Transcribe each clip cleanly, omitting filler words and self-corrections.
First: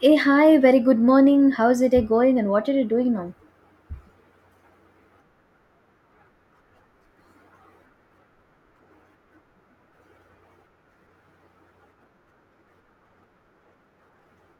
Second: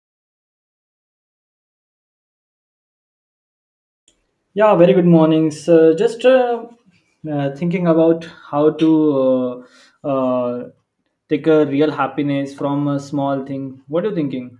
Hey, hi, very good morning. How's the day going and what are you doing now? Yeah, very good mornings. Just thinking about how to uh, uh, take a real happiness from a small thing. What are you thinking?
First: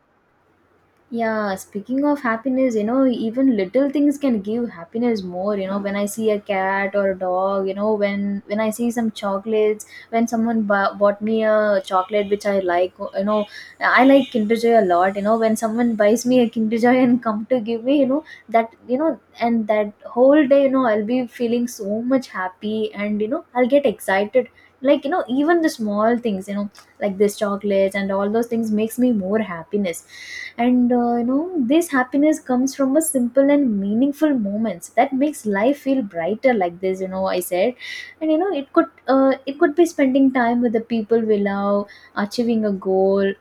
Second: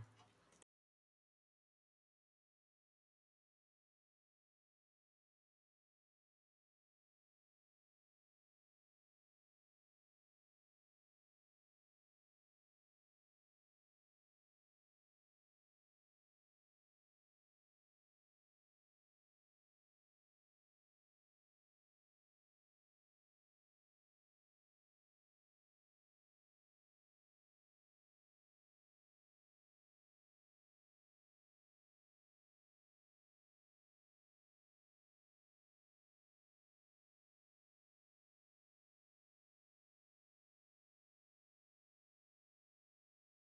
Yeah, speaking of happiness, even little things can give happiness more. You know, when I see a cat or a dog, you know, when I see some chocolates, when someone bought me a chocolate which I like, I like Kinder Joy a lot. You know, when someone buys me a Kinder Joy and come to give me. That and that whole day, I'll be feeling so much happy, and I'll get excited. Like even the small things, like this chocolates and all those things makes me more happiness. And you know, this happiness comes from a simple and meaningful moments that makes life feel brighter, like this, I said. And you know, it could be spending time with the people we love, achieving a goal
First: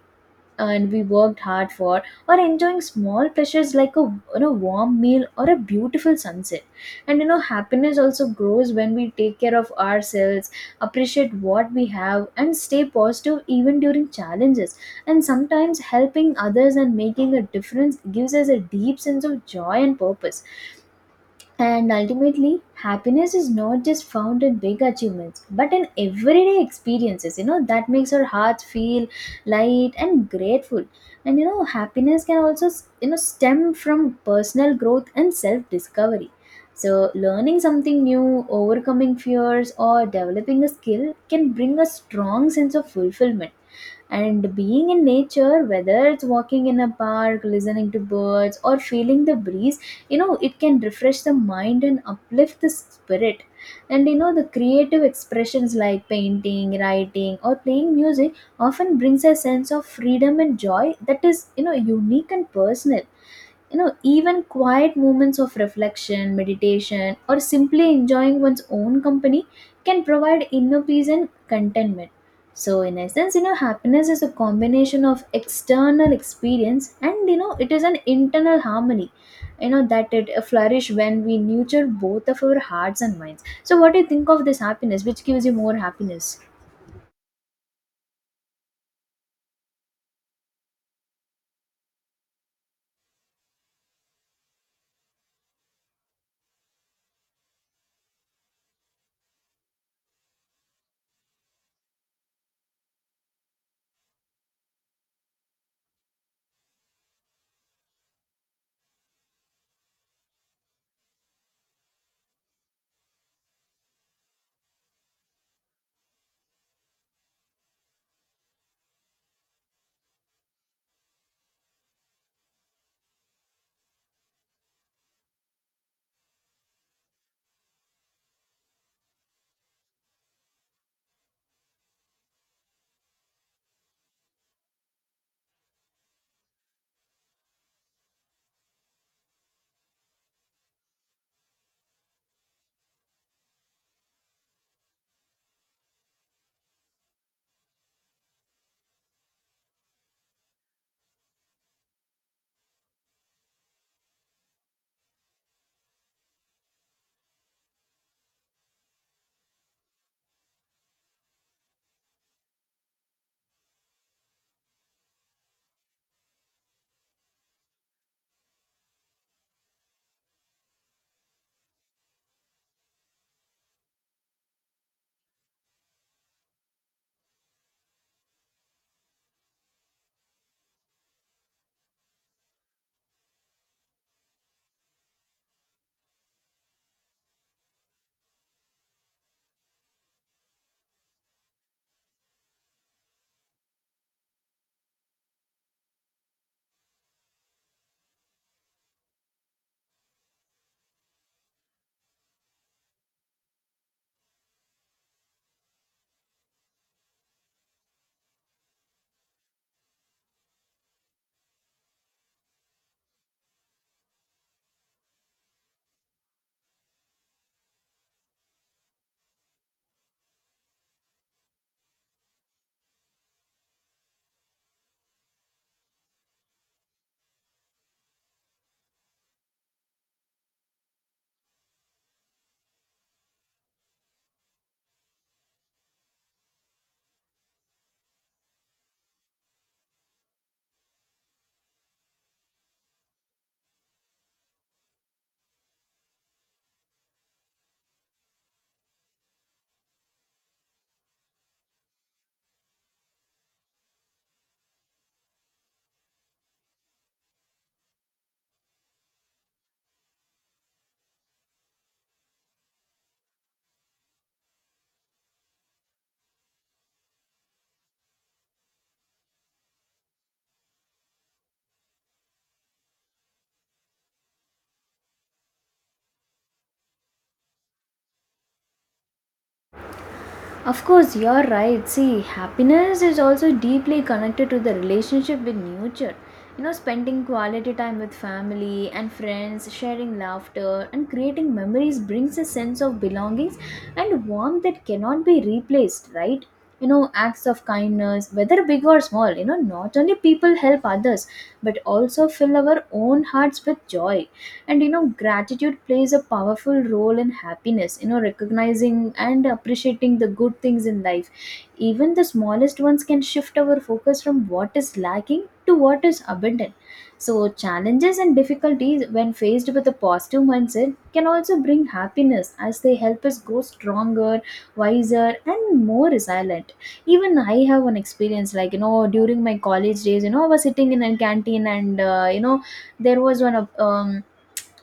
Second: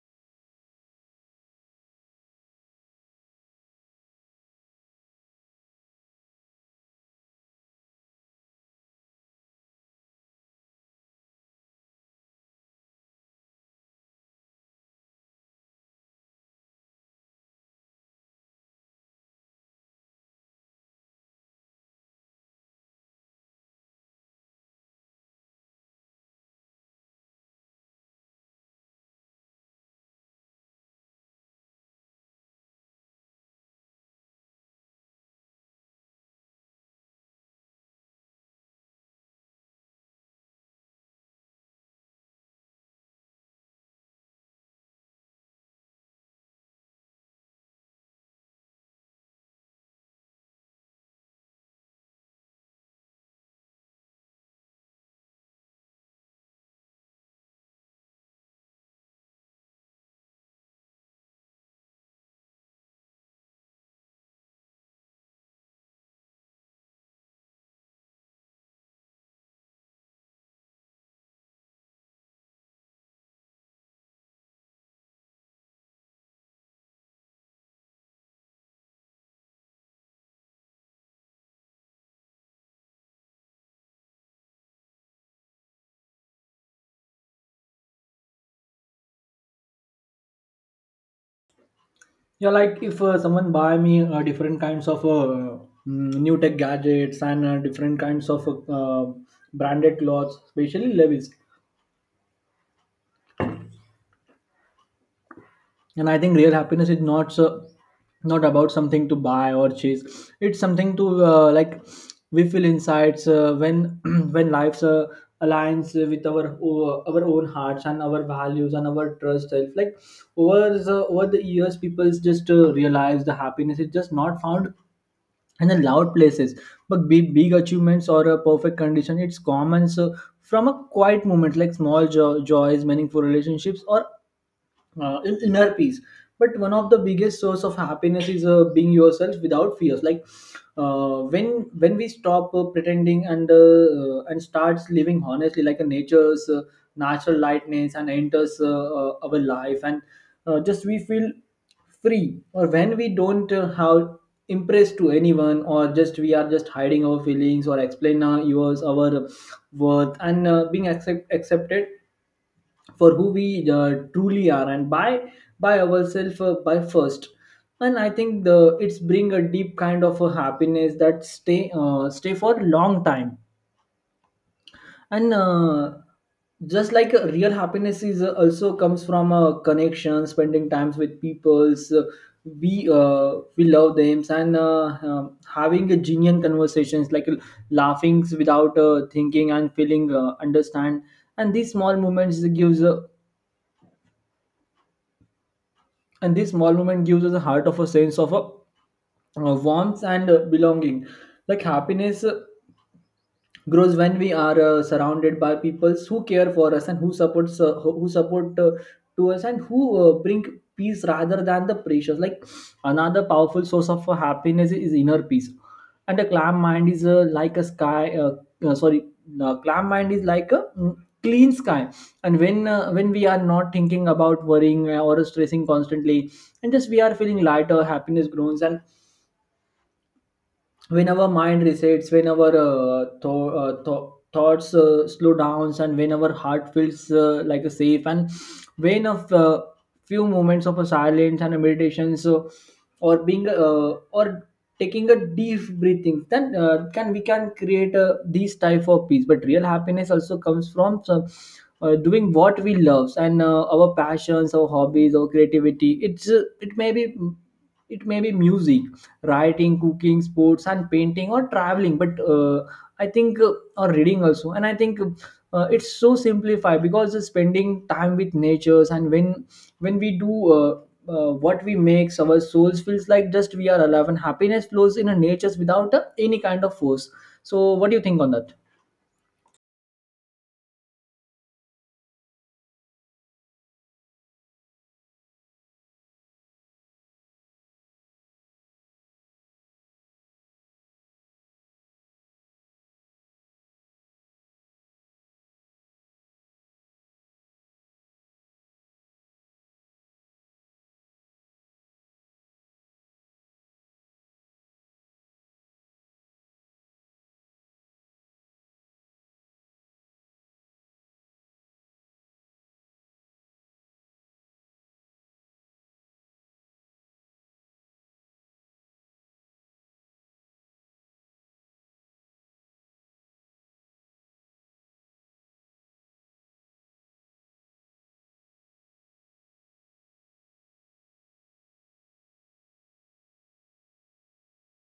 and we worked hard for, or enjoying small pleasures like a, warm meal or a beautiful sunset. And you know, happiness also grows when we take care of ourselves, appreciate what we have, and stay positive even during challenges. And sometimes helping others and making a difference gives us a deep sense of joy and purpose. And ultimately, happiness is not just found in big achievements, but in everyday experiences. That makes our hearts feel light and grateful. And you know, happiness can also, stem from personal growth and self discovery. So, learning something new, overcoming fears, or developing a skill can bring a strong sense of fulfillment. And being in nature, whether it's walking in a park, listening to birds, or feeling the breeze, it can refresh the mind and uplift the spirit. And you know, the creative expressions like painting, writing, or playing music often brings a sense of freedom and joy that is, unique and personal. Even quiet moments of reflection, meditation, or simply enjoying one's own company can provide inner peace and contentment. So in essence, happiness is a combination of external experience, and it is an internal harmony. That it flourish when we nurture both of our hearts and minds. So what do you think of this happiness which gives you more happiness? Yeah, like if someone buy me different kinds of new tech gadgets and different kinds of branded clothes, especially Levi's. And I think real happiness is not so not about something to buy or chase. It's something to like we feel insights when when life's aligns with our our own hearts and our values and our trust self, like over over the years people just realize the happiness is just not found in the loud places, but big, big achievements or a perfect condition. It's common. So from a quiet moment like small joys, meaningful relationships or in inner peace. But one of the biggest source of happiness is being yourself without fears. Like when we stop pretending and starts living honestly, like a nature's natural lightness and enters our life, and just we feel free. Or when we don't have impressed to anyone, or just we are just hiding our feelings or explain our yours our worth, and being accepted for who we truly are, and by ourselves by first. And I think the it's bring a deep kind of a happiness that stay for long time. And just like real happiness is also comes from a connection, spending times with peoples we love them, and having a genuine conversations, like laughing without thinking and feeling understand. And these small moments gives a and this small moment gives us a heart of a sense of a, warmth and belonging. Like happiness grows when we are surrounded by people who care for us and who support to us and who bring peace rather than the pressures. Like another powerful source of happiness is inner peace, and a calm mind is like a sky sorry calm mind is like a clean sky. And when we are not thinking about worrying or stressing constantly, and just we are feeling lighter, happiness grows. And when our mind resets, when our thoughts slow downs, and when our heart feels like a safe, and when few moments of a silence and a meditation. So or being or taking a deep breathing, then can we can create these type of peace. But real happiness also comes from some, doing what we love and our passions, our hobbies, our creativity. It's it may be music, writing, cooking, sports and painting or traveling. But I think or reading also. And I think it's so simplified, because spending time with natures, and when we do what we makes our souls feels like just we are alive, and happiness flows in a natures without any kind of force. So what do you think on that? Of course, you're right. See, happiness is also deeply connected to the relationship with nature. You know, spending quality time with family and friends, sharing laughter, and creating memories brings a sense of belongings and warmth that cannot be replaced, right? You know, acts of kindness, whether big or small, not only people help others, but also fill our own hearts with joy. And you know, gratitude plays a powerful role in happiness. You know, recognizing and appreciating the good things in life, even the smallest ones, can shift our focus from what is lacking to what is abundant. So challenges and difficulties, when faced with a positive mindset, can also bring happiness as they help us grow stronger, wiser, and more resilient. Even I have an experience, like you know, during my college days, I was sitting in a canteen, and you know, there was one of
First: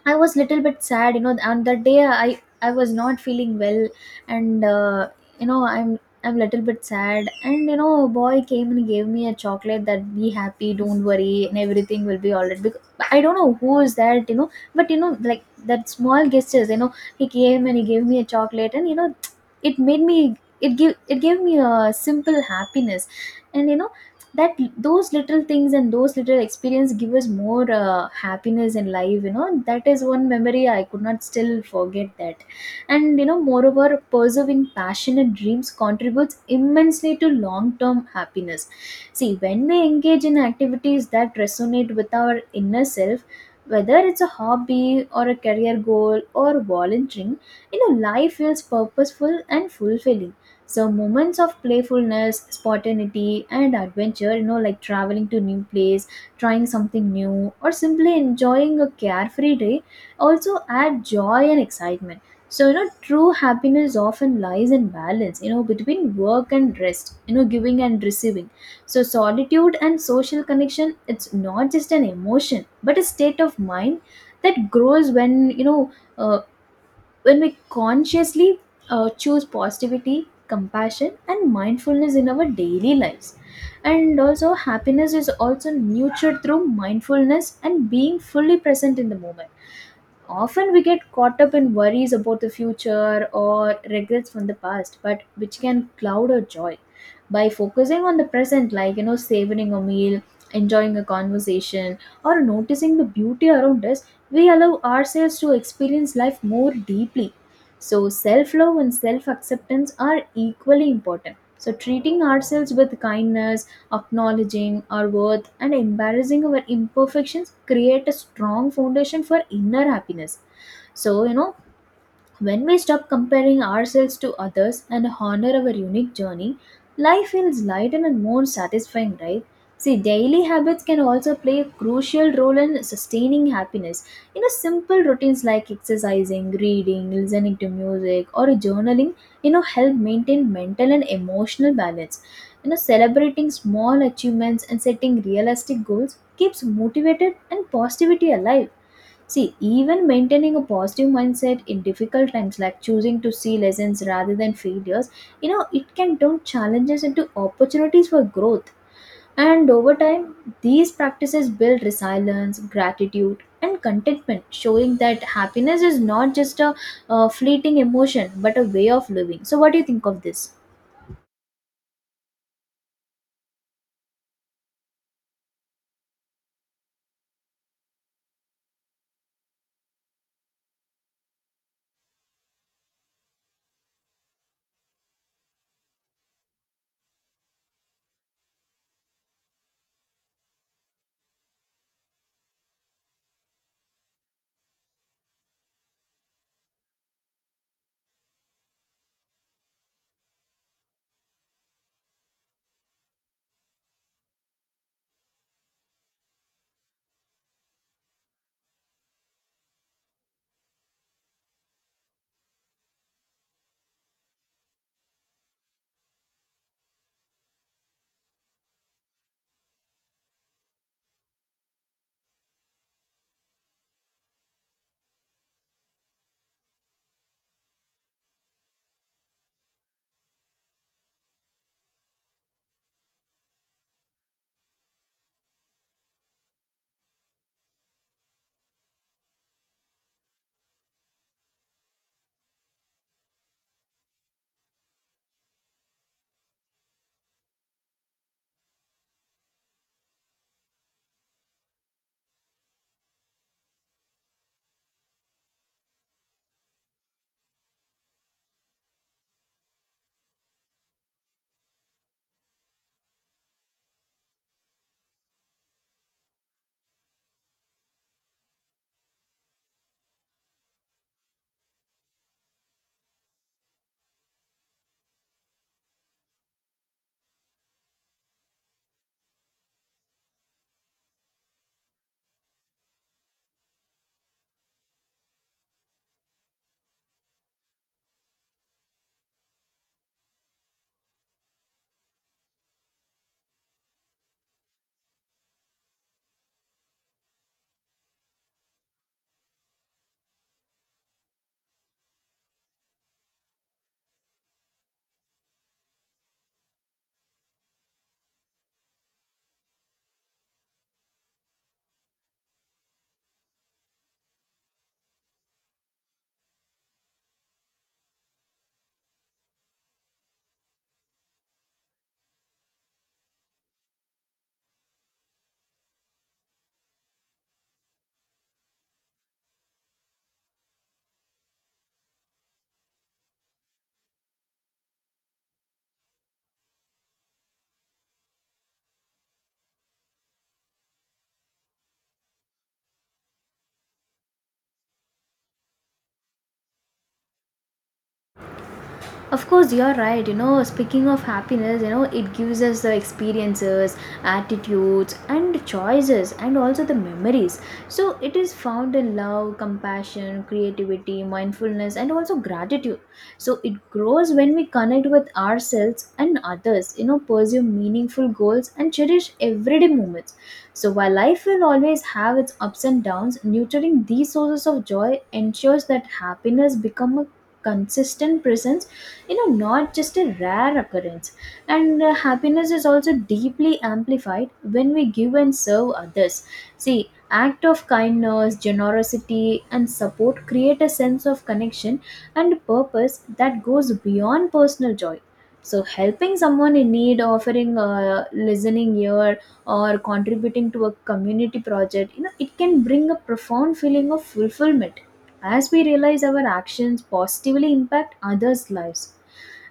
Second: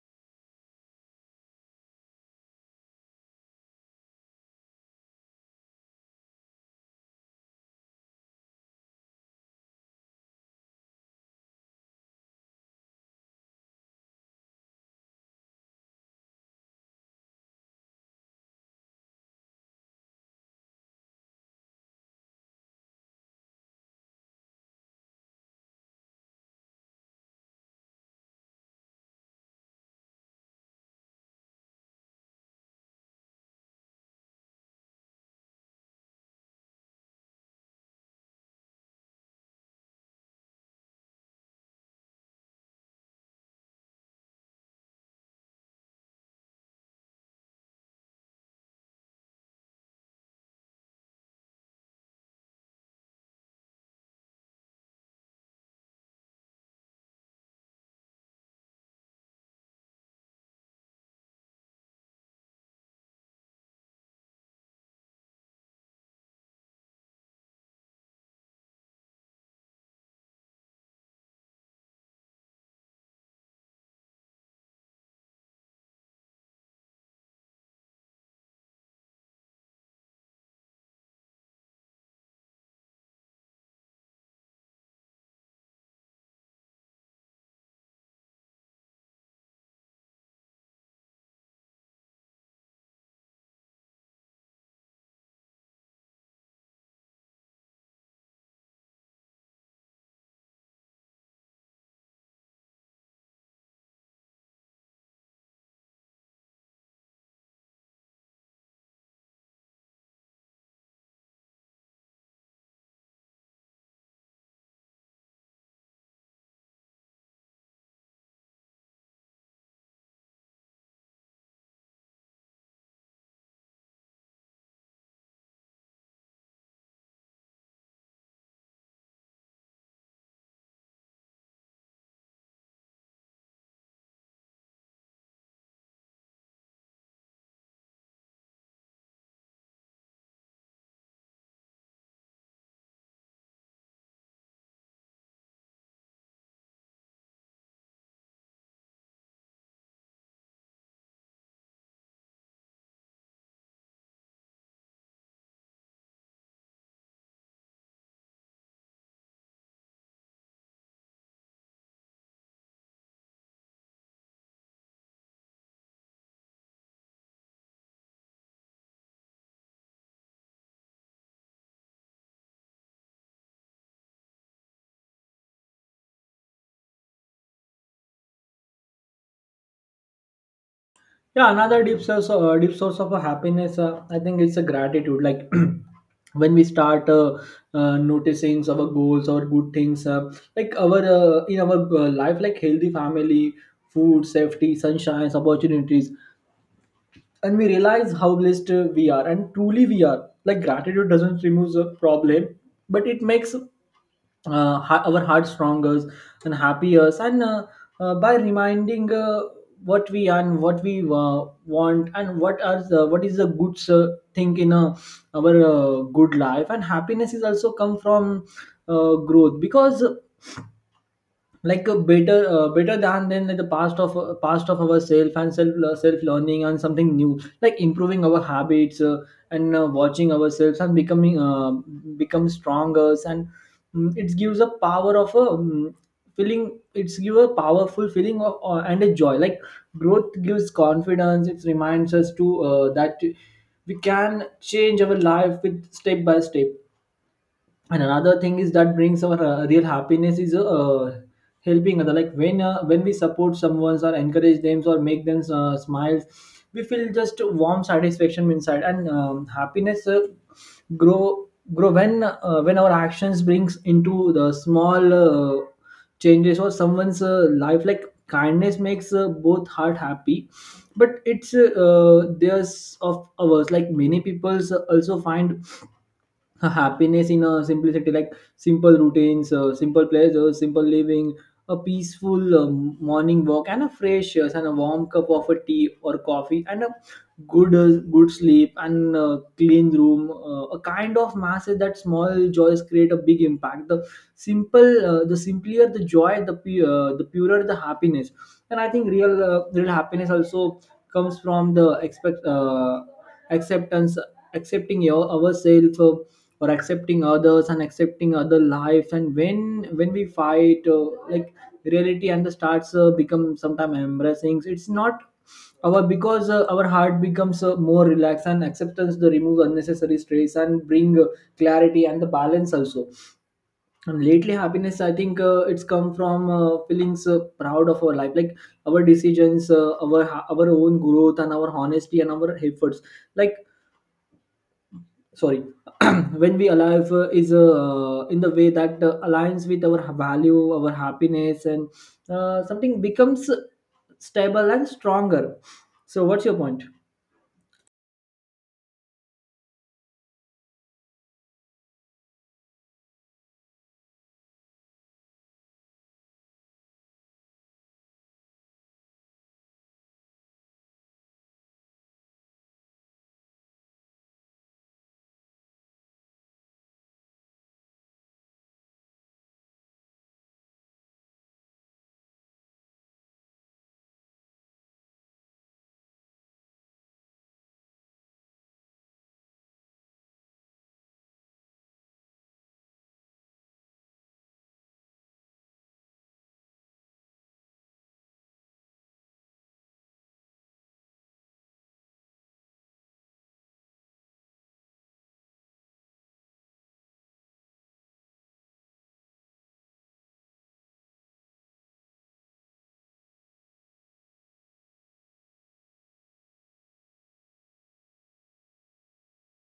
I was little bit sad, you know, and that day I was not feeling well, and you know, I'm little bit sad, and you know, a boy came and gave me a chocolate, that be happy, don't worry, and everything will be alright. Because I don't know who is that, you know, but you know, like that small gestures, you know, he came and he gave me a chocolate, and it made me it give it gave me a simple happiness, and that those little things and those little experience give us more happiness in life. You know, that is one memory I could not still forget that. And you know, moreover, pursuing passion and dreams contributes immensely to long term happiness. See, when we engage in activities that resonate with our inner self, whether it's a hobby or a career goal or volunteering, life feels purposeful and fulfilling. So moments of playfulness, spontaneity, and adventure, like traveling to new place, trying something new, or simply enjoying a carefree day, also add joy and excitement. So you know, true happiness often lies in balance, between work and rest, giving and receiving, so solitude and social connection. It's not just an emotion but a state of mind that grows when, when we consciously choose positivity, compassion, and mindfulness in our daily lives. And also, happiness is also nurtured through mindfulness and being fully present in the moment. Often we get caught up in worries about the future or regrets from the past, but which can cloud our joy. By focusing on the present, like savoring a meal, enjoying a conversation, or noticing the beauty around us, we allow ourselves to experience life more deeply. So, self love and self acceptance are equally important. So, treating ourselves with kindness, acknowledging our worth, and embarrassing our imperfections create a strong foundation for inner happiness. So you know, when we stop comparing ourselves to others and honor our unique journey, life feels lighter and more satisfying, right? See, daily habits can also play a crucial role in sustaining happiness. You know, simple routines like exercising, reading, listening to music, or journaling, help maintain mental and emotional balance. You know, celebrating small achievements and setting realistic goals keeps motivated and positivity alive. See, even maintaining a positive mindset in difficult times, like choosing to see lessons rather than failures, it can turn challenges into opportunities for growth. And over time, these practices build resilience, gratitude, and contentment, showing that happiness is not just a fleeting emotion but a way of living. So, what do you think of this? Yeah, another deep source of a happiness. I think it's a gratitude. Like when we start noticing our goals or good things, like our in our life, like healthy family, food, safety, sunshine, opportunities, and we realize how blessed we are, and truly we are. Like gratitude doesn't remove the problem, but it makes our heart stronger and happier, and by reminding what we are and what we want and what are the, what is the good thing in our good life. And happiness is also come from growth, because like a better than like the past of ourself, and self self learning and something new, like improving our habits, and watching ourselves and becoming become stronger. And mm, it gives a power of a feeling it's give a powerful feeling of, and a joy. Like growth gives confidence. It reminds us to that we can change our life with step by step. And another thing is that brings our real happiness is helping other. Like when we support someone or encourage them or make them smile, we feel just warm satisfaction inside. And happiness grow grow when our actions brings into the small changes or someone's life. Like kindness makes both heart happy. But it's there's of ours. Like many people's also find happiness in a simplicity, like simple routines, simple pleasures, simple living, a peaceful morning walk, and a fresh and a warm cup of a tea or coffee, and a good sleep, and clean room, a kind of massive. That small joys create a big impact. The simpler the joy, the purer the happiness. And I think real happiness also comes from the expect acceptance. Accepting your, ourselves, or accepting others and accepting other lives. And when we fight like reality and the starts become, sometimes embracing it's not our, because our heart becomes more relaxed. And acceptance the remove unnecessary stress, and bring clarity and the balance also. And lately happiness, I think it's come from feelings proud of our life, like our decisions, our own growth and our honesty and our efforts. Like sorry, when we alive is in the way that aligns with our value, our happiness, and something becomes stable and stronger. So what's your point? Of course, you're right. You know, speaking of happiness, it gives us the experiences, attitudes, and choices, and also the memories. So, it is found in love, compassion, creativity, mindfulness, and also gratitude. So, it grows when we connect with ourselves and others, pursue meaningful goals, and cherish everyday moments. So, while life will always have its ups and downs, nurturing these sources of joy ensures that happiness becomes a consistent presence, not just a rare occurrence. And happiness is also deeply amplified when we give and serve others. See, act of kindness, generosity, and support create a sense of connection and purpose that goes beyond personal joy. So helping someone in need, offering a listening ear, or contributing to a community project, it can bring a profound feeling of fulfillment as we realize our actions positively impact others' lives.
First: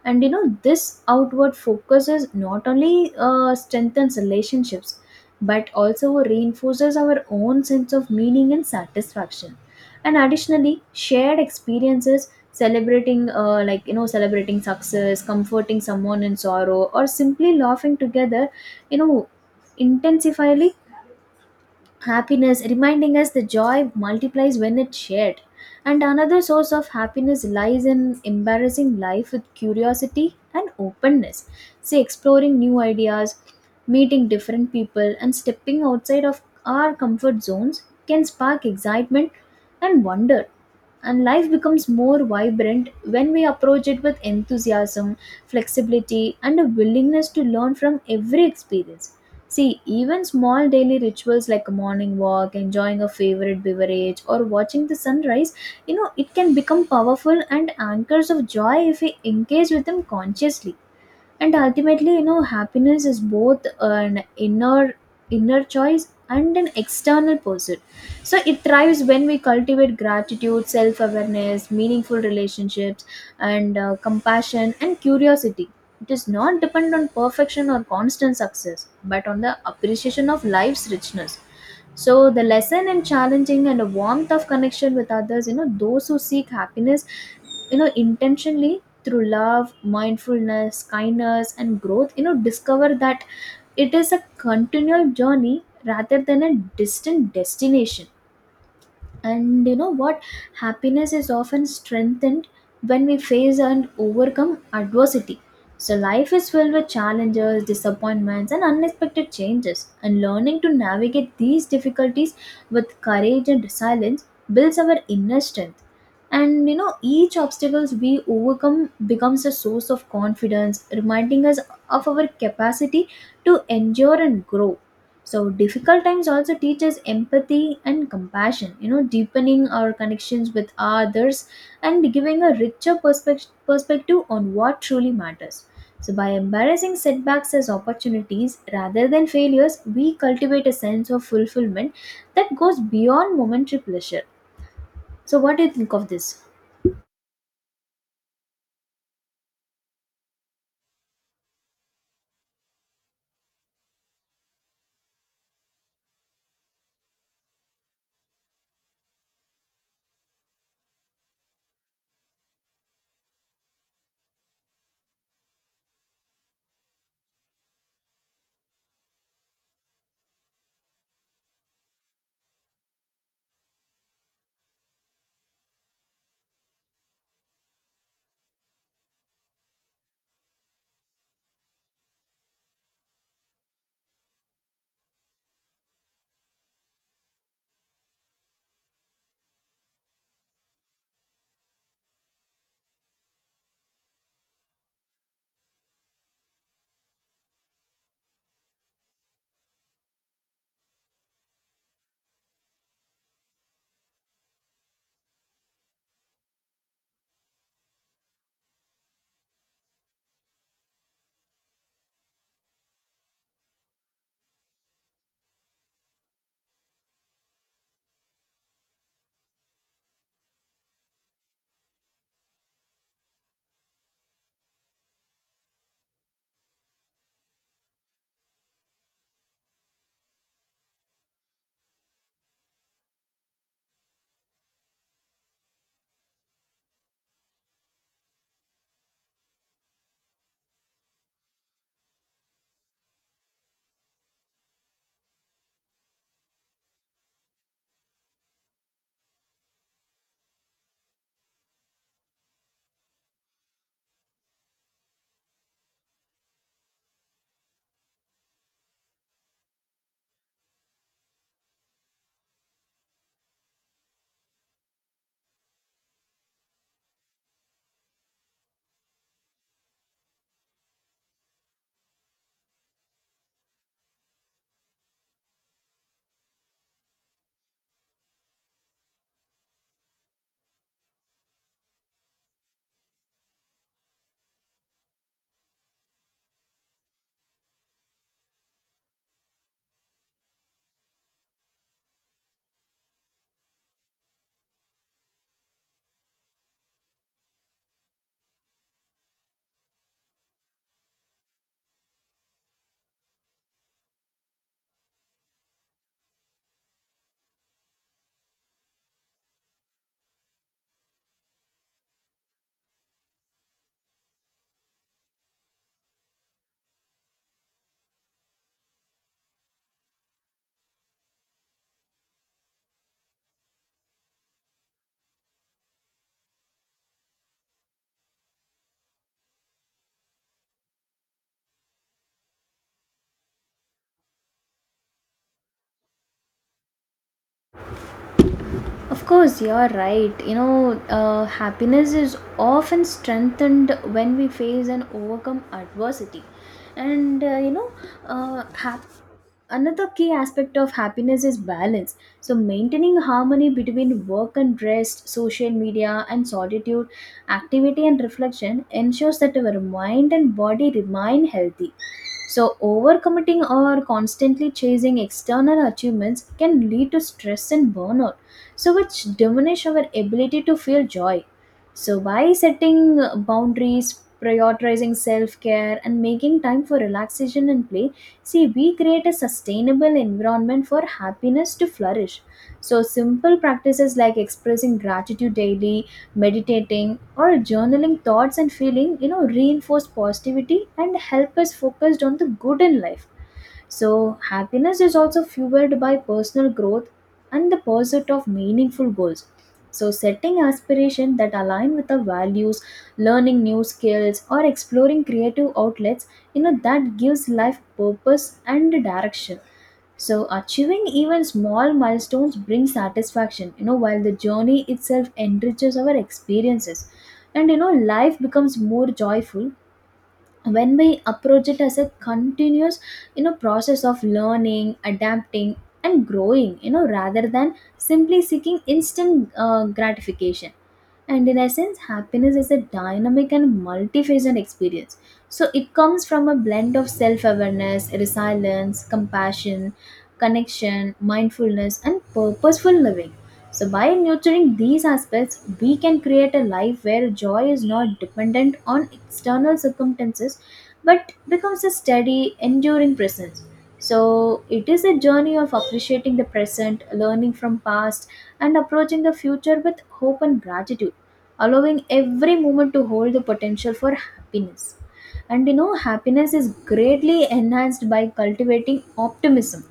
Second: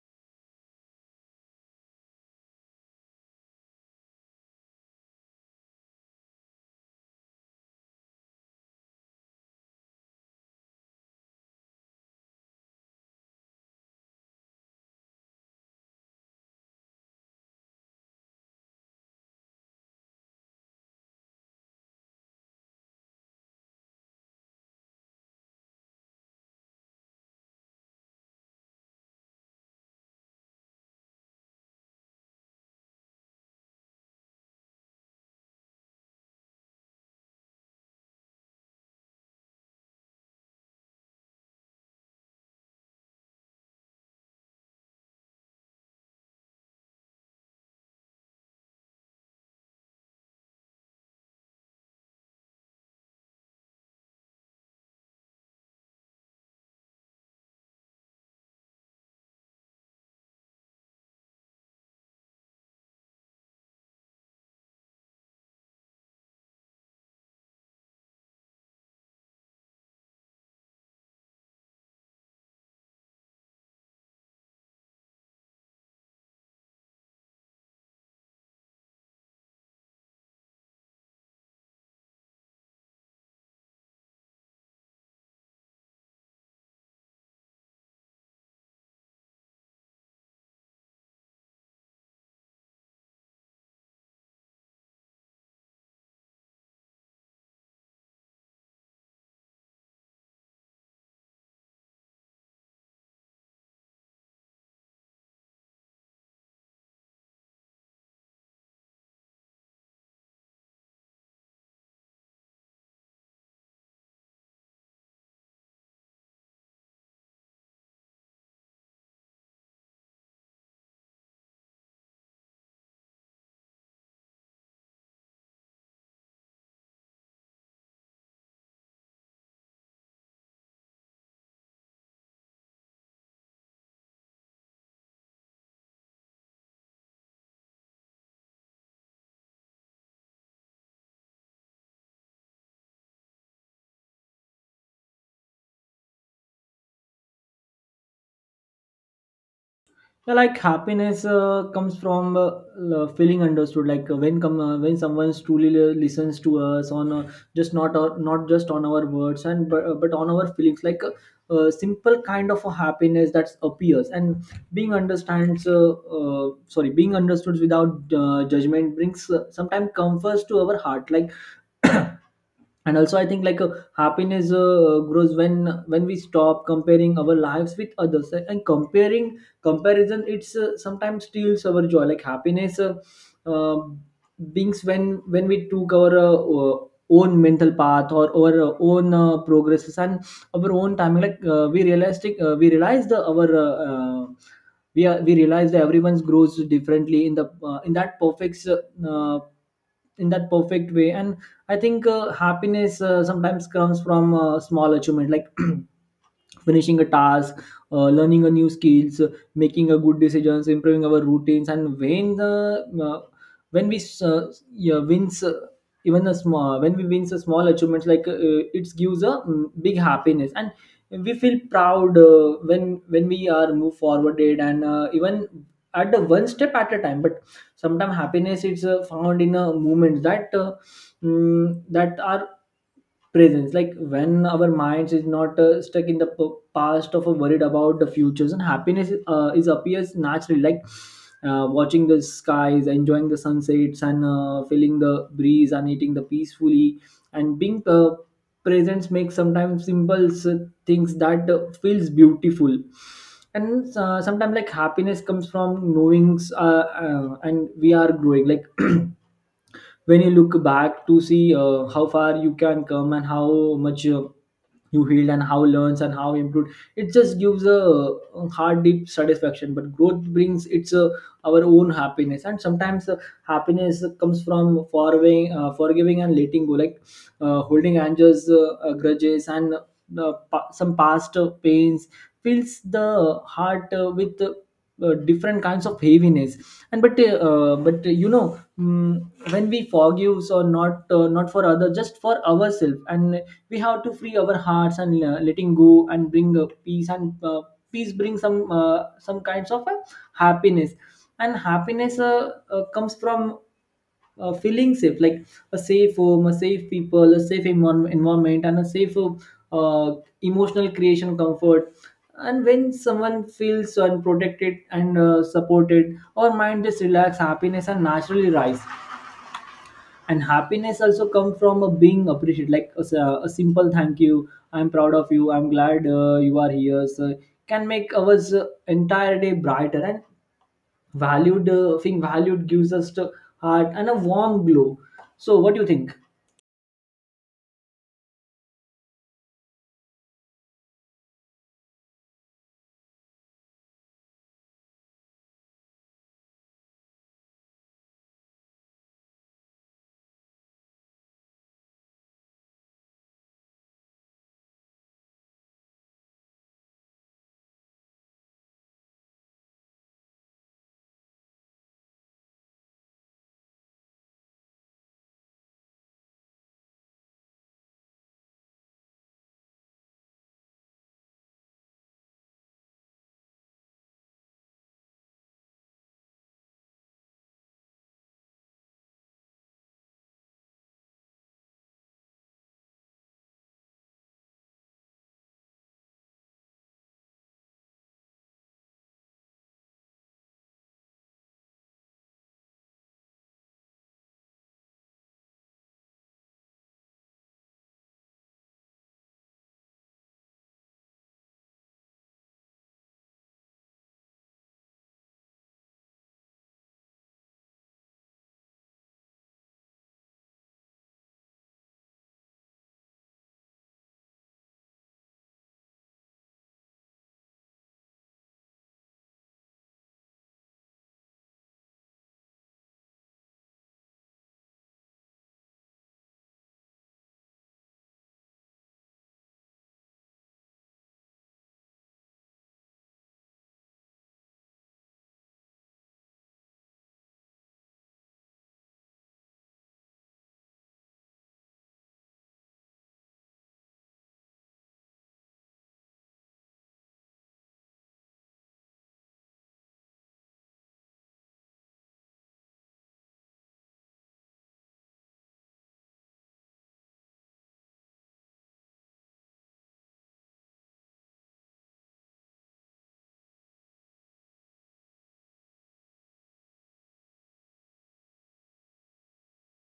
And you know, this outward focus is not only strengthens relationships but also reinforces our own sense of meaning and satisfaction. And additionally, shared experiences celebrating like celebrating success, comforting someone in sorrow, or simply laughing together, you know intensifyly happiness, reminding us the joy multiplies when it's shared. And another source of happiness lies in embarrassing life with curiosity and openness. See, exploring new ideas, meeting different people, and stepping outside of our comfort zones can spark excitement and wonder. And life becomes more vibrant when we approach it with enthusiasm, flexibility, and a willingness to learn from every experience. See, even small daily rituals like a morning walk, enjoying a favorite beverage, or watching the sunrise, it can become powerful and anchors of joy if we engage with them consciously. And ultimately, happiness is both an inner choice and an external pursuit. So it thrives when we cultivate gratitude, self awareness, meaningful relationships, and compassion and curiosity. It does not depend on perfection or constant success but on the appreciation of life's richness. So the lesson in challenging and a warmth of connection with others, those who seek happiness, intentionally, through love, mindfulness, kindness, and growth, discover that it is a continual journey rather than a distant destination. And you know what? Happiness is often strengthened when we face and overcome adversity. So, life is filled with challenges, disappointments, and unexpected changes. And learning to navigate these difficulties with courage and resilience builds our inner strength. And you know, each obstacles we overcome becomes a source of confidence, reminding us of our capacity to endure and grow. So difficult times also teach us empathy and compassion, deepening our connections with others and giving a richer perspective on what truly matters. So by embracing setbacks as opportunities rather than failures, we cultivate a sense of fulfillment that goes beyond momentary pleasure. So what do you think of this? Yeah, like happiness comes from feeling understood. Like when someone truly listens to us on just not not just on our words, but on our feelings. Like a simple kind of a happiness that appears and being understands. Uh, being understood without judgment brings sometimes comforts to our heart. Like and also I think like happiness grows when we stop comparing our lives with others, and comparing comparison, it's sometimes steals our joy. Like happiness uh, brings when we took our own mental path or our own progresses and our own timing. Like we realize the our we are we realize that everyone's grows differently in the uh, in that perfect way. And I think happiness sometimes comes from small achievement, like finishing a task, learning a new skills, making a good decisions, improving our routines. And when we yeah, wins a small achievements. Like it gives a big happiness, and we feel proud when we are move forwarded, and even at the one step at a time. But sometimes happiness is found in a moment that that are presence. Like when our minds is not stuck in the past of or worried about the futures, and happiness is appears naturally, like watching the skies, enjoying the sunsets, and feeling the breeze, and eating the peacefully. And being presence makes sometimes simple things that feels beautiful. And sometimes, like happiness comes from knowings and we are growing, like when you look back to see how far you can come, and how much you healed and how learns and how improved. It just gives a, hard deep satisfaction. But growth brings its our own happiness. And sometimes happiness comes from forgiving forgiving and letting go. Like holding angers, grudges, and some past pains fills the heart with different kinds of heaviness. And but you know, when we forgive, or not not for other, just for ourselves, and we have to free our hearts, and letting go, and bring peace, and peace brings some kinds of happiness. And happiness comes from feeling safe, like a safe home, a safe people, a safe environment, and a safe uh, emotional creation comfort. And when someone feels unprotected and supported, our mind just relax, happiness and naturally rise. And happiness also comes from A being appreciated, like a simple thank you, I'm proud of you, I'm glad you are here, so can make our entire day brighter and valued thing valued gives us the heart and a warm glow. So what do you think? Of course, you're right. You know, happiness is often strengthened when we face and overcome adversity. And you know, happiness another key aspect of happiness is balance, so maintaining harmony between work and rest, social media and solitude, activity and reflection ensures that our mind and body remain healthy. So overcommitting or constantly chasing external achievements can lead to stress and burnout, so which diminish our ability to feel joy. So by setting boundaries, prioritizing self-care, and making time for relaxation and play, see, we create a sustainable environment for happiness to flourish. So, simple practices like expressing gratitude daily, meditating, or journaling thoughts and feeling, you know, reinforce positivity and help us focused on the good in life. So, happiness is also fueled by personal growth and the pursuit of meaningful goals. So, setting aspirations that align with our values, learning new skills, or exploring creative outlets, you know, that gives life purpose and direction. So achieving even small milestones brings satisfaction, you know, while the journey itself enriches our experiences. And you know, life becomes more joyful when we approach it as a continuous, you know, process of learning, adapting, and growing, you know, rather than simply seeking instant gratification. And in essence, happiness is a dynamic and multifaceted experience. So it comes from a blend of self-awareness, resilience, compassion, connection, mindfulness, and purposeful living. So, by nurturing these aspects, we can create a life where joy is not dependent on external circumstances but becomes a steady, enduring presence. So, it is a journey of appreciating the present, learning from past, and approaching the future with hope and gratitude, allowing every moment to hold the potential for happiness. And you know, happiness is greatly enhanced by cultivating optimism,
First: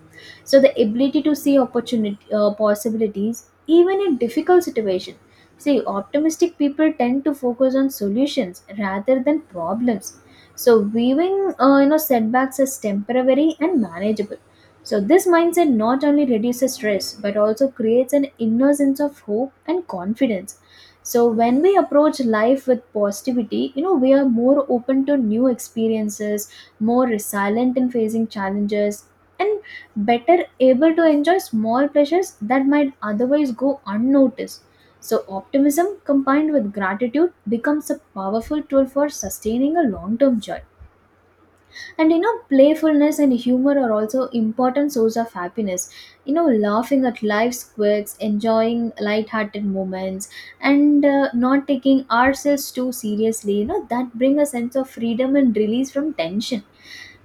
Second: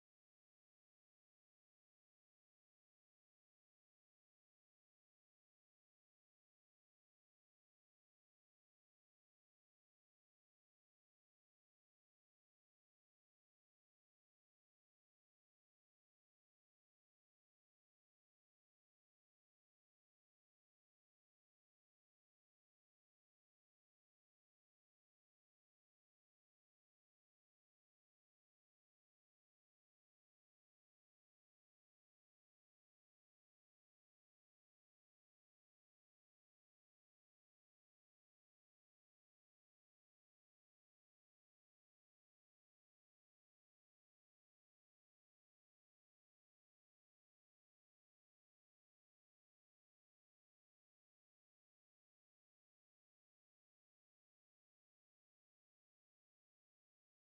so the ability to see opportunity, possibilities even in difficult situations. See, optimistic people tend to focus on solutions rather than problems. So, viewing, you know, setbacks as temporary and manageable. So, this mindset not only reduces stress but also creates an inner sense of hope and confidence. So, when we approach life with positivity, you know, we are more open to new experiences, more resilient in facing challenges, and better able to enjoy small pleasures that might otherwise go unnoticed. So, optimism combined with gratitude becomes a powerful tool for sustaining a long term joy. And you know, playfulness and humor are also important source of happiness. You know, laughing at life's quirks, enjoying light-hearted moments, and not taking ourselves too seriously, you know, that bring a sense of freedom and release from tension.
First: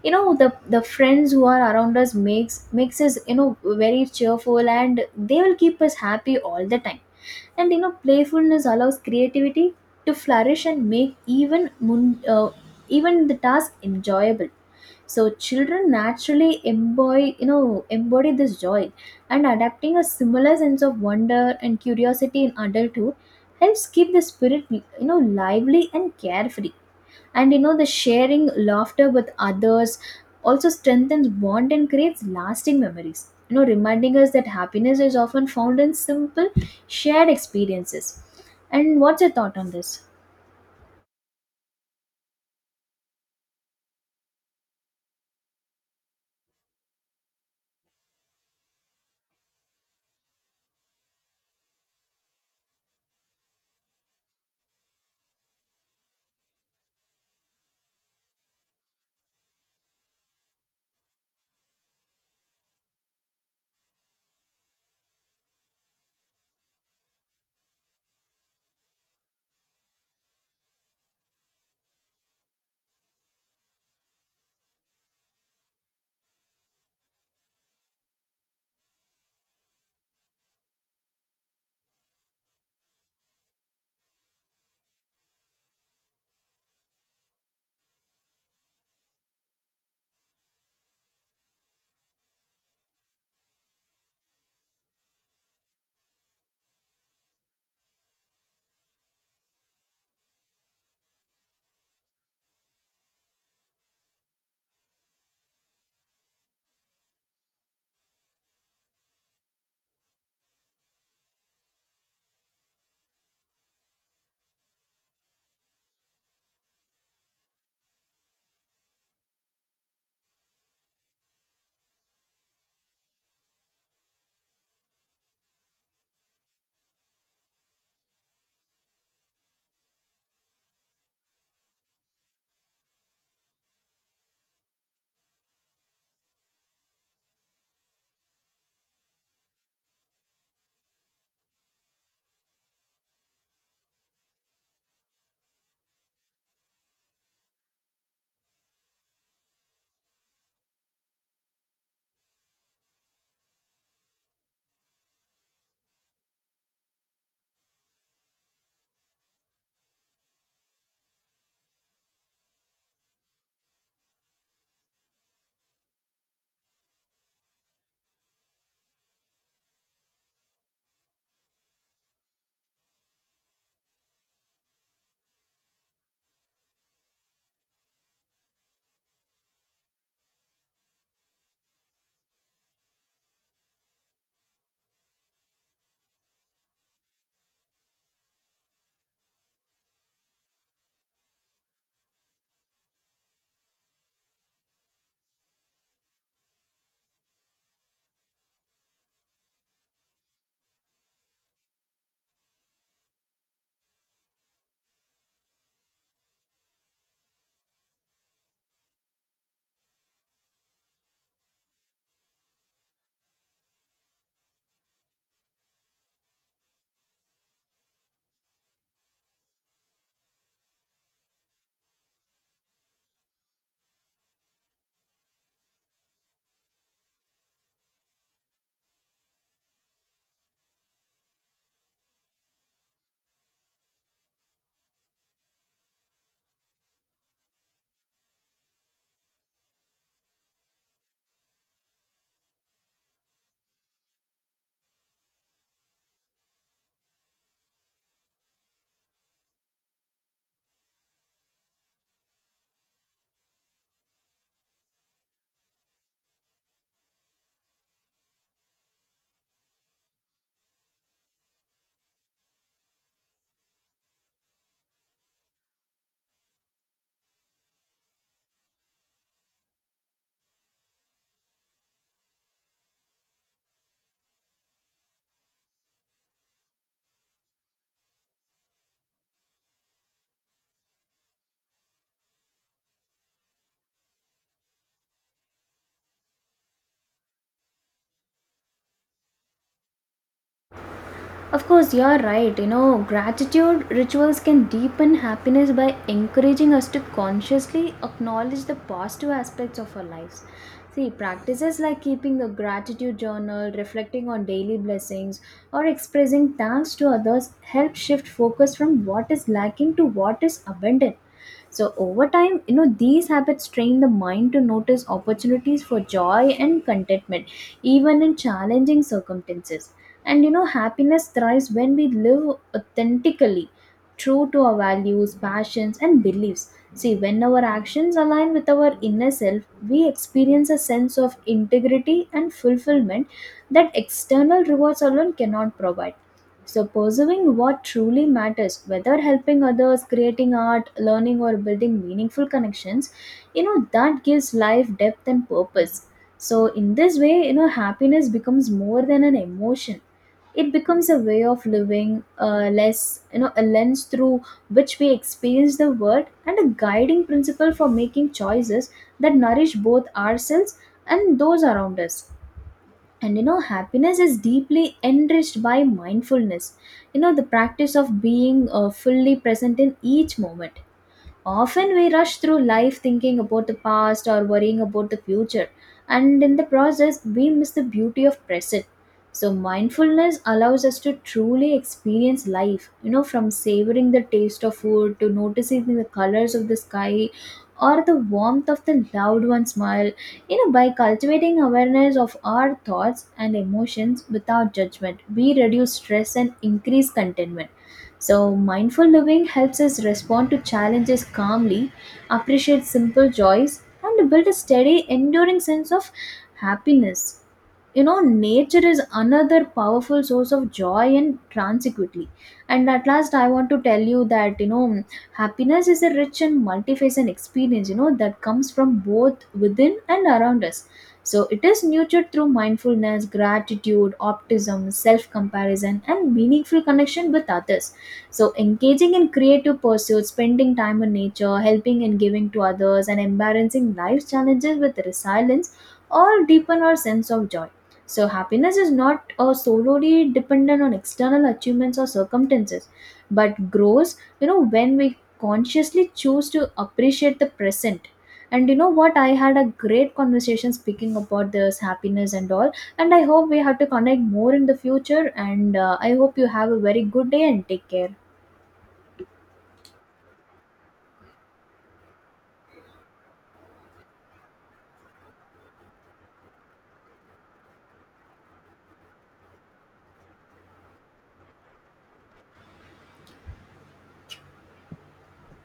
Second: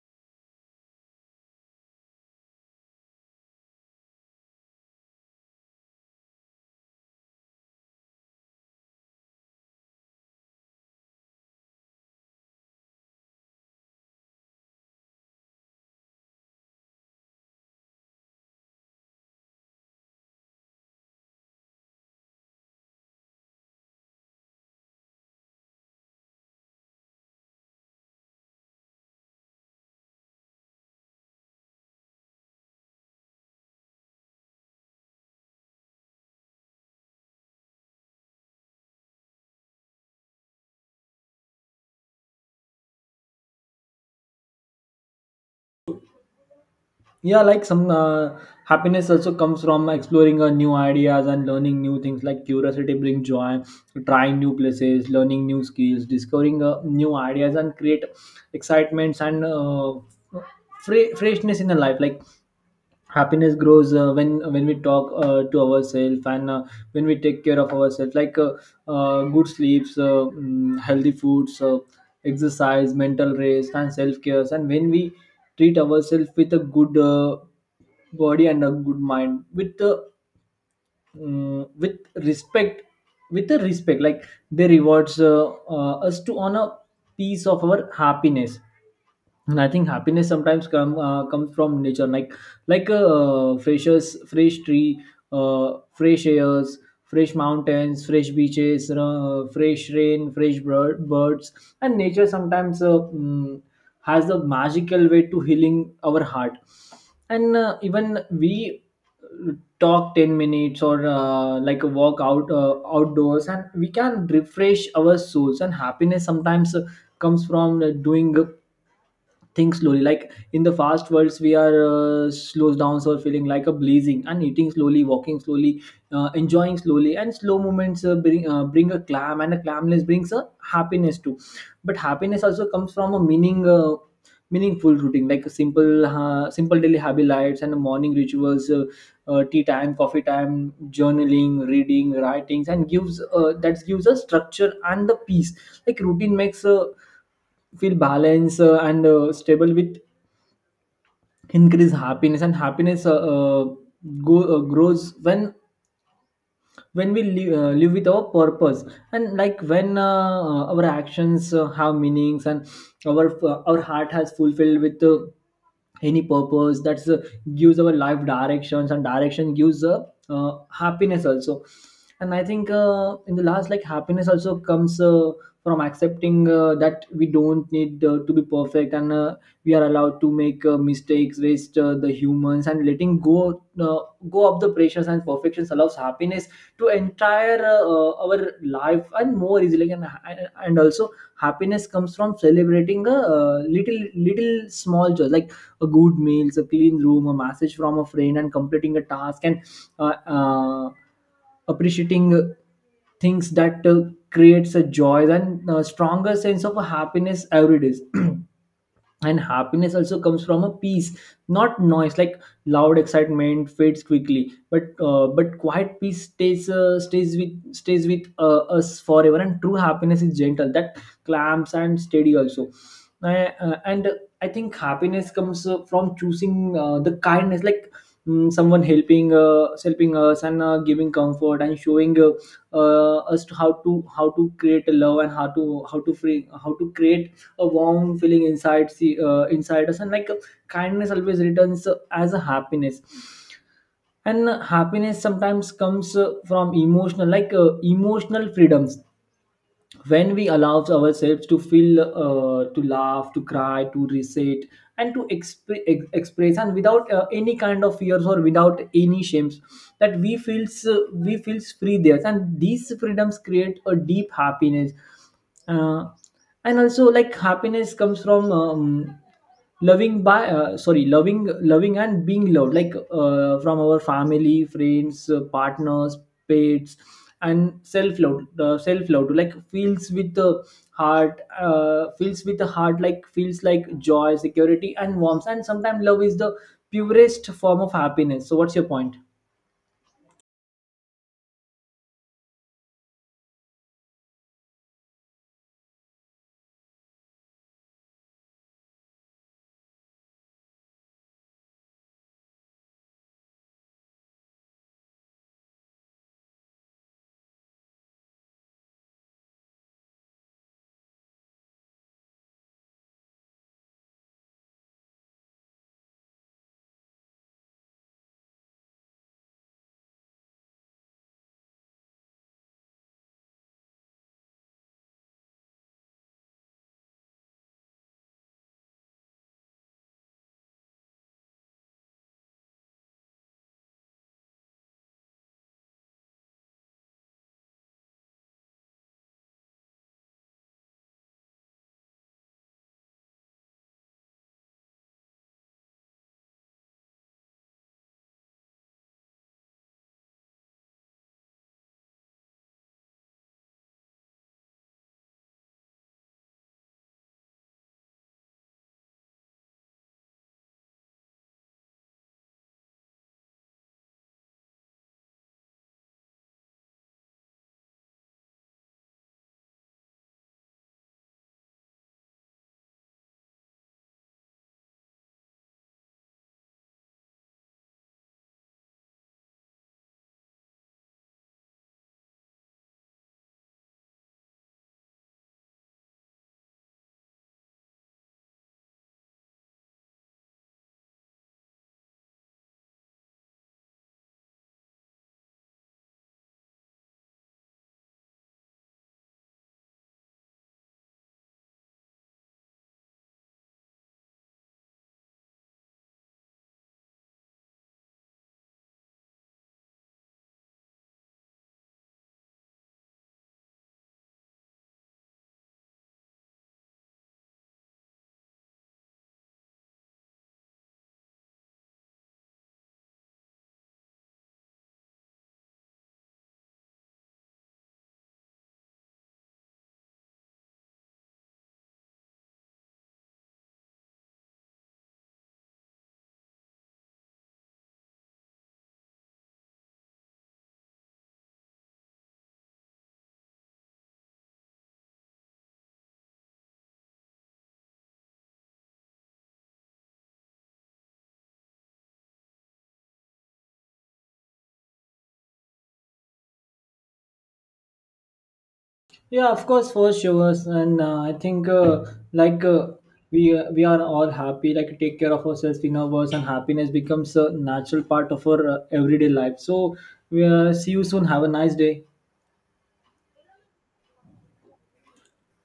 You know, the friends who are around us makes us, you know, very cheerful, and they will keep us happy all the time. And you know, playfulness allows creativity to flourish and make even even the task enjoyable. So children naturally embody, you know, embody this joy, and adapting a similar sense of wonder and curiosity in adulthood helps keep the spirit, you know, lively and carefree. And you know, the sharing laughter with others also strengthens bond and creates lasting memories. You know, reminding us that happiness is often found in simple, shared experiences. And what's your thought on this? Yeah, like some happiness also comes from exploring new ideas and learning new things. Like curiosity brings joy, trying new places, learning new skills, discovering new ideas and create excitements and freshness in the life. Like happiness grows when when we talk to ourselves and when we take care of ourselves, like good sleeps, healthy foods, exercise, mental rest, and self cares. And when we treat ourselves with a good body and a good mind with with respect, with a respect, like they rewards us to on a piece of our happiness. And I think happiness sometimes comes from nature, like like a fresh tree, fresh airs, fresh mountains, fresh beaches, fresh rain, fresh birds. And nature sometimes has a magical way to healing our heart. And even we talk 10 minutes or like a walk out outdoors and we can refresh our souls. And happiness sometimes comes from doing things slowly, like in the fast worlds we are slows down, so feeling like a blazing and eating slowly, walking slowly, enjoying slowly, and slow movements bring a clam, and a clamness brings a happiness too. But happiness also comes from a meaningful routine, like a simple daily habits and morning rituals, tea time, coffee time, journaling, reading, writings, and gives that gives a structure and the peace. Like routine makes feel balanced and stable with increased happiness. And happiness grows when when we live with our purpose. And like when our actions have meanings, and our our heart has fulfilled with any purpose. That's gives our life directions, and direction gives happiness also. And I think in the last, like happiness also comes from accepting that we don't need to be perfect. And we are allowed to make mistakes, waste the humans, and letting go uh, go of the pressures and perfections, allows happiness to entire our life and more easily. And also happiness comes from celebrating a, little small joy, like a good meals, a clean room, a message from a friend, and completing a task. And uh, uh, appreciating things that creates a joy and a stronger sense of happiness every day. And happiness also comes from a peace, not noise. Like loud excitement fades quickly, but quiet peace stays, stays with us forever. And true happiness is gentle, that clamps and steady also. And I think happiness comes from choosing the kindness, like someone helping us and giving comfort and showing us to how to, how to create a love, and how to, how to free, how to create a warm feeling inside, see inside us. And like kindness always returns as a happiness. And happiness sometimes comes from emotional, like emotional freedoms, when we allow ourselves to feel, to laugh, to cry, to reset, and to express, and without any kind of fears or without any shames, that we feels free there. And these freedoms create a deep happiness. Uh, and also, like happiness comes from loving by sorry loving, and being loved, like from our family, friends, partners, pets, and self love. Self love, like feels with the heart, like feels like joy, security, and warmth. And sometimes love is the purest form of happiness. So what's your point? Of course, you're right. You know, gratitude rituals can deepen happiness by encouraging us to consciously acknowledge the positive aspects of our lives. See, practices like keeping a gratitude journal, reflecting on daily blessings, or expressing thanks to others help shift focus from what is lacking to what is abundant. So over time, you know, these habits train the mind to notice opportunities for joy and contentment, even in challenging circumstances. And you know, happiness thrives when we live authentically, true to our values, passions, and beliefs. See, when our actions align with our inner self, we experience a sense of integrity and fulfillment that external rewards alone cannot provide. So, pursuing what truly matters, whether helping others, creating art, learning, or building meaningful connections, you know, that gives life depth and purpose. So, in this way, you know, happiness becomes more than an emotion. It becomes a way of living, you know, a lens through which we experience the world and a guiding principle for making choices that nourish both ourselves and those around us. And you know, happiness is deeply enriched by mindfulness, you know, the practice of being fully present in each moment. Often we rush through life thinking about the past or worrying about the future, and in the process, we miss the beauty of present. So, mindfulness allows us to truly experience life, you know, from savoring the taste of food to noticing the colors of the sky or the warmth of the loved one's smile. You know, by cultivating awareness of our thoughts and emotions without judgment, we reduce stress and increase contentment. So, mindful living helps us respond to challenges calmly, appreciate simple joys, and build a steady, enduring sense of happiness. You know, nature is another powerful source of joy and tranquility. And at last, I want to tell you that, you know, happiness is a rich and multifaceted experience. You know that comes from both within and around us. So it is nurtured through mindfulness, gratitude, optimism, self comparison, and meaningful connection with others. So, engaging in creative pursuits, spending time in nature, helping and giving to others, and embarrassing life's challenges with resilience all deepen our sense of joy. So, happiness is not solely dependent on external achievements or circumstances, but grows, you know, when we consciously choose to appreciate the present. And you know what? I had a great conversation speaking about this happiness and all. And I hope we have to connect more in the future. And I hope you have a very good day and take care. Yeah, of course, for sure. And I think like uh, we are all happy. Like take care of ourselves, we know, words, and happiness becomes a natural part of our everyday life. So we see you soon. Have a nice day.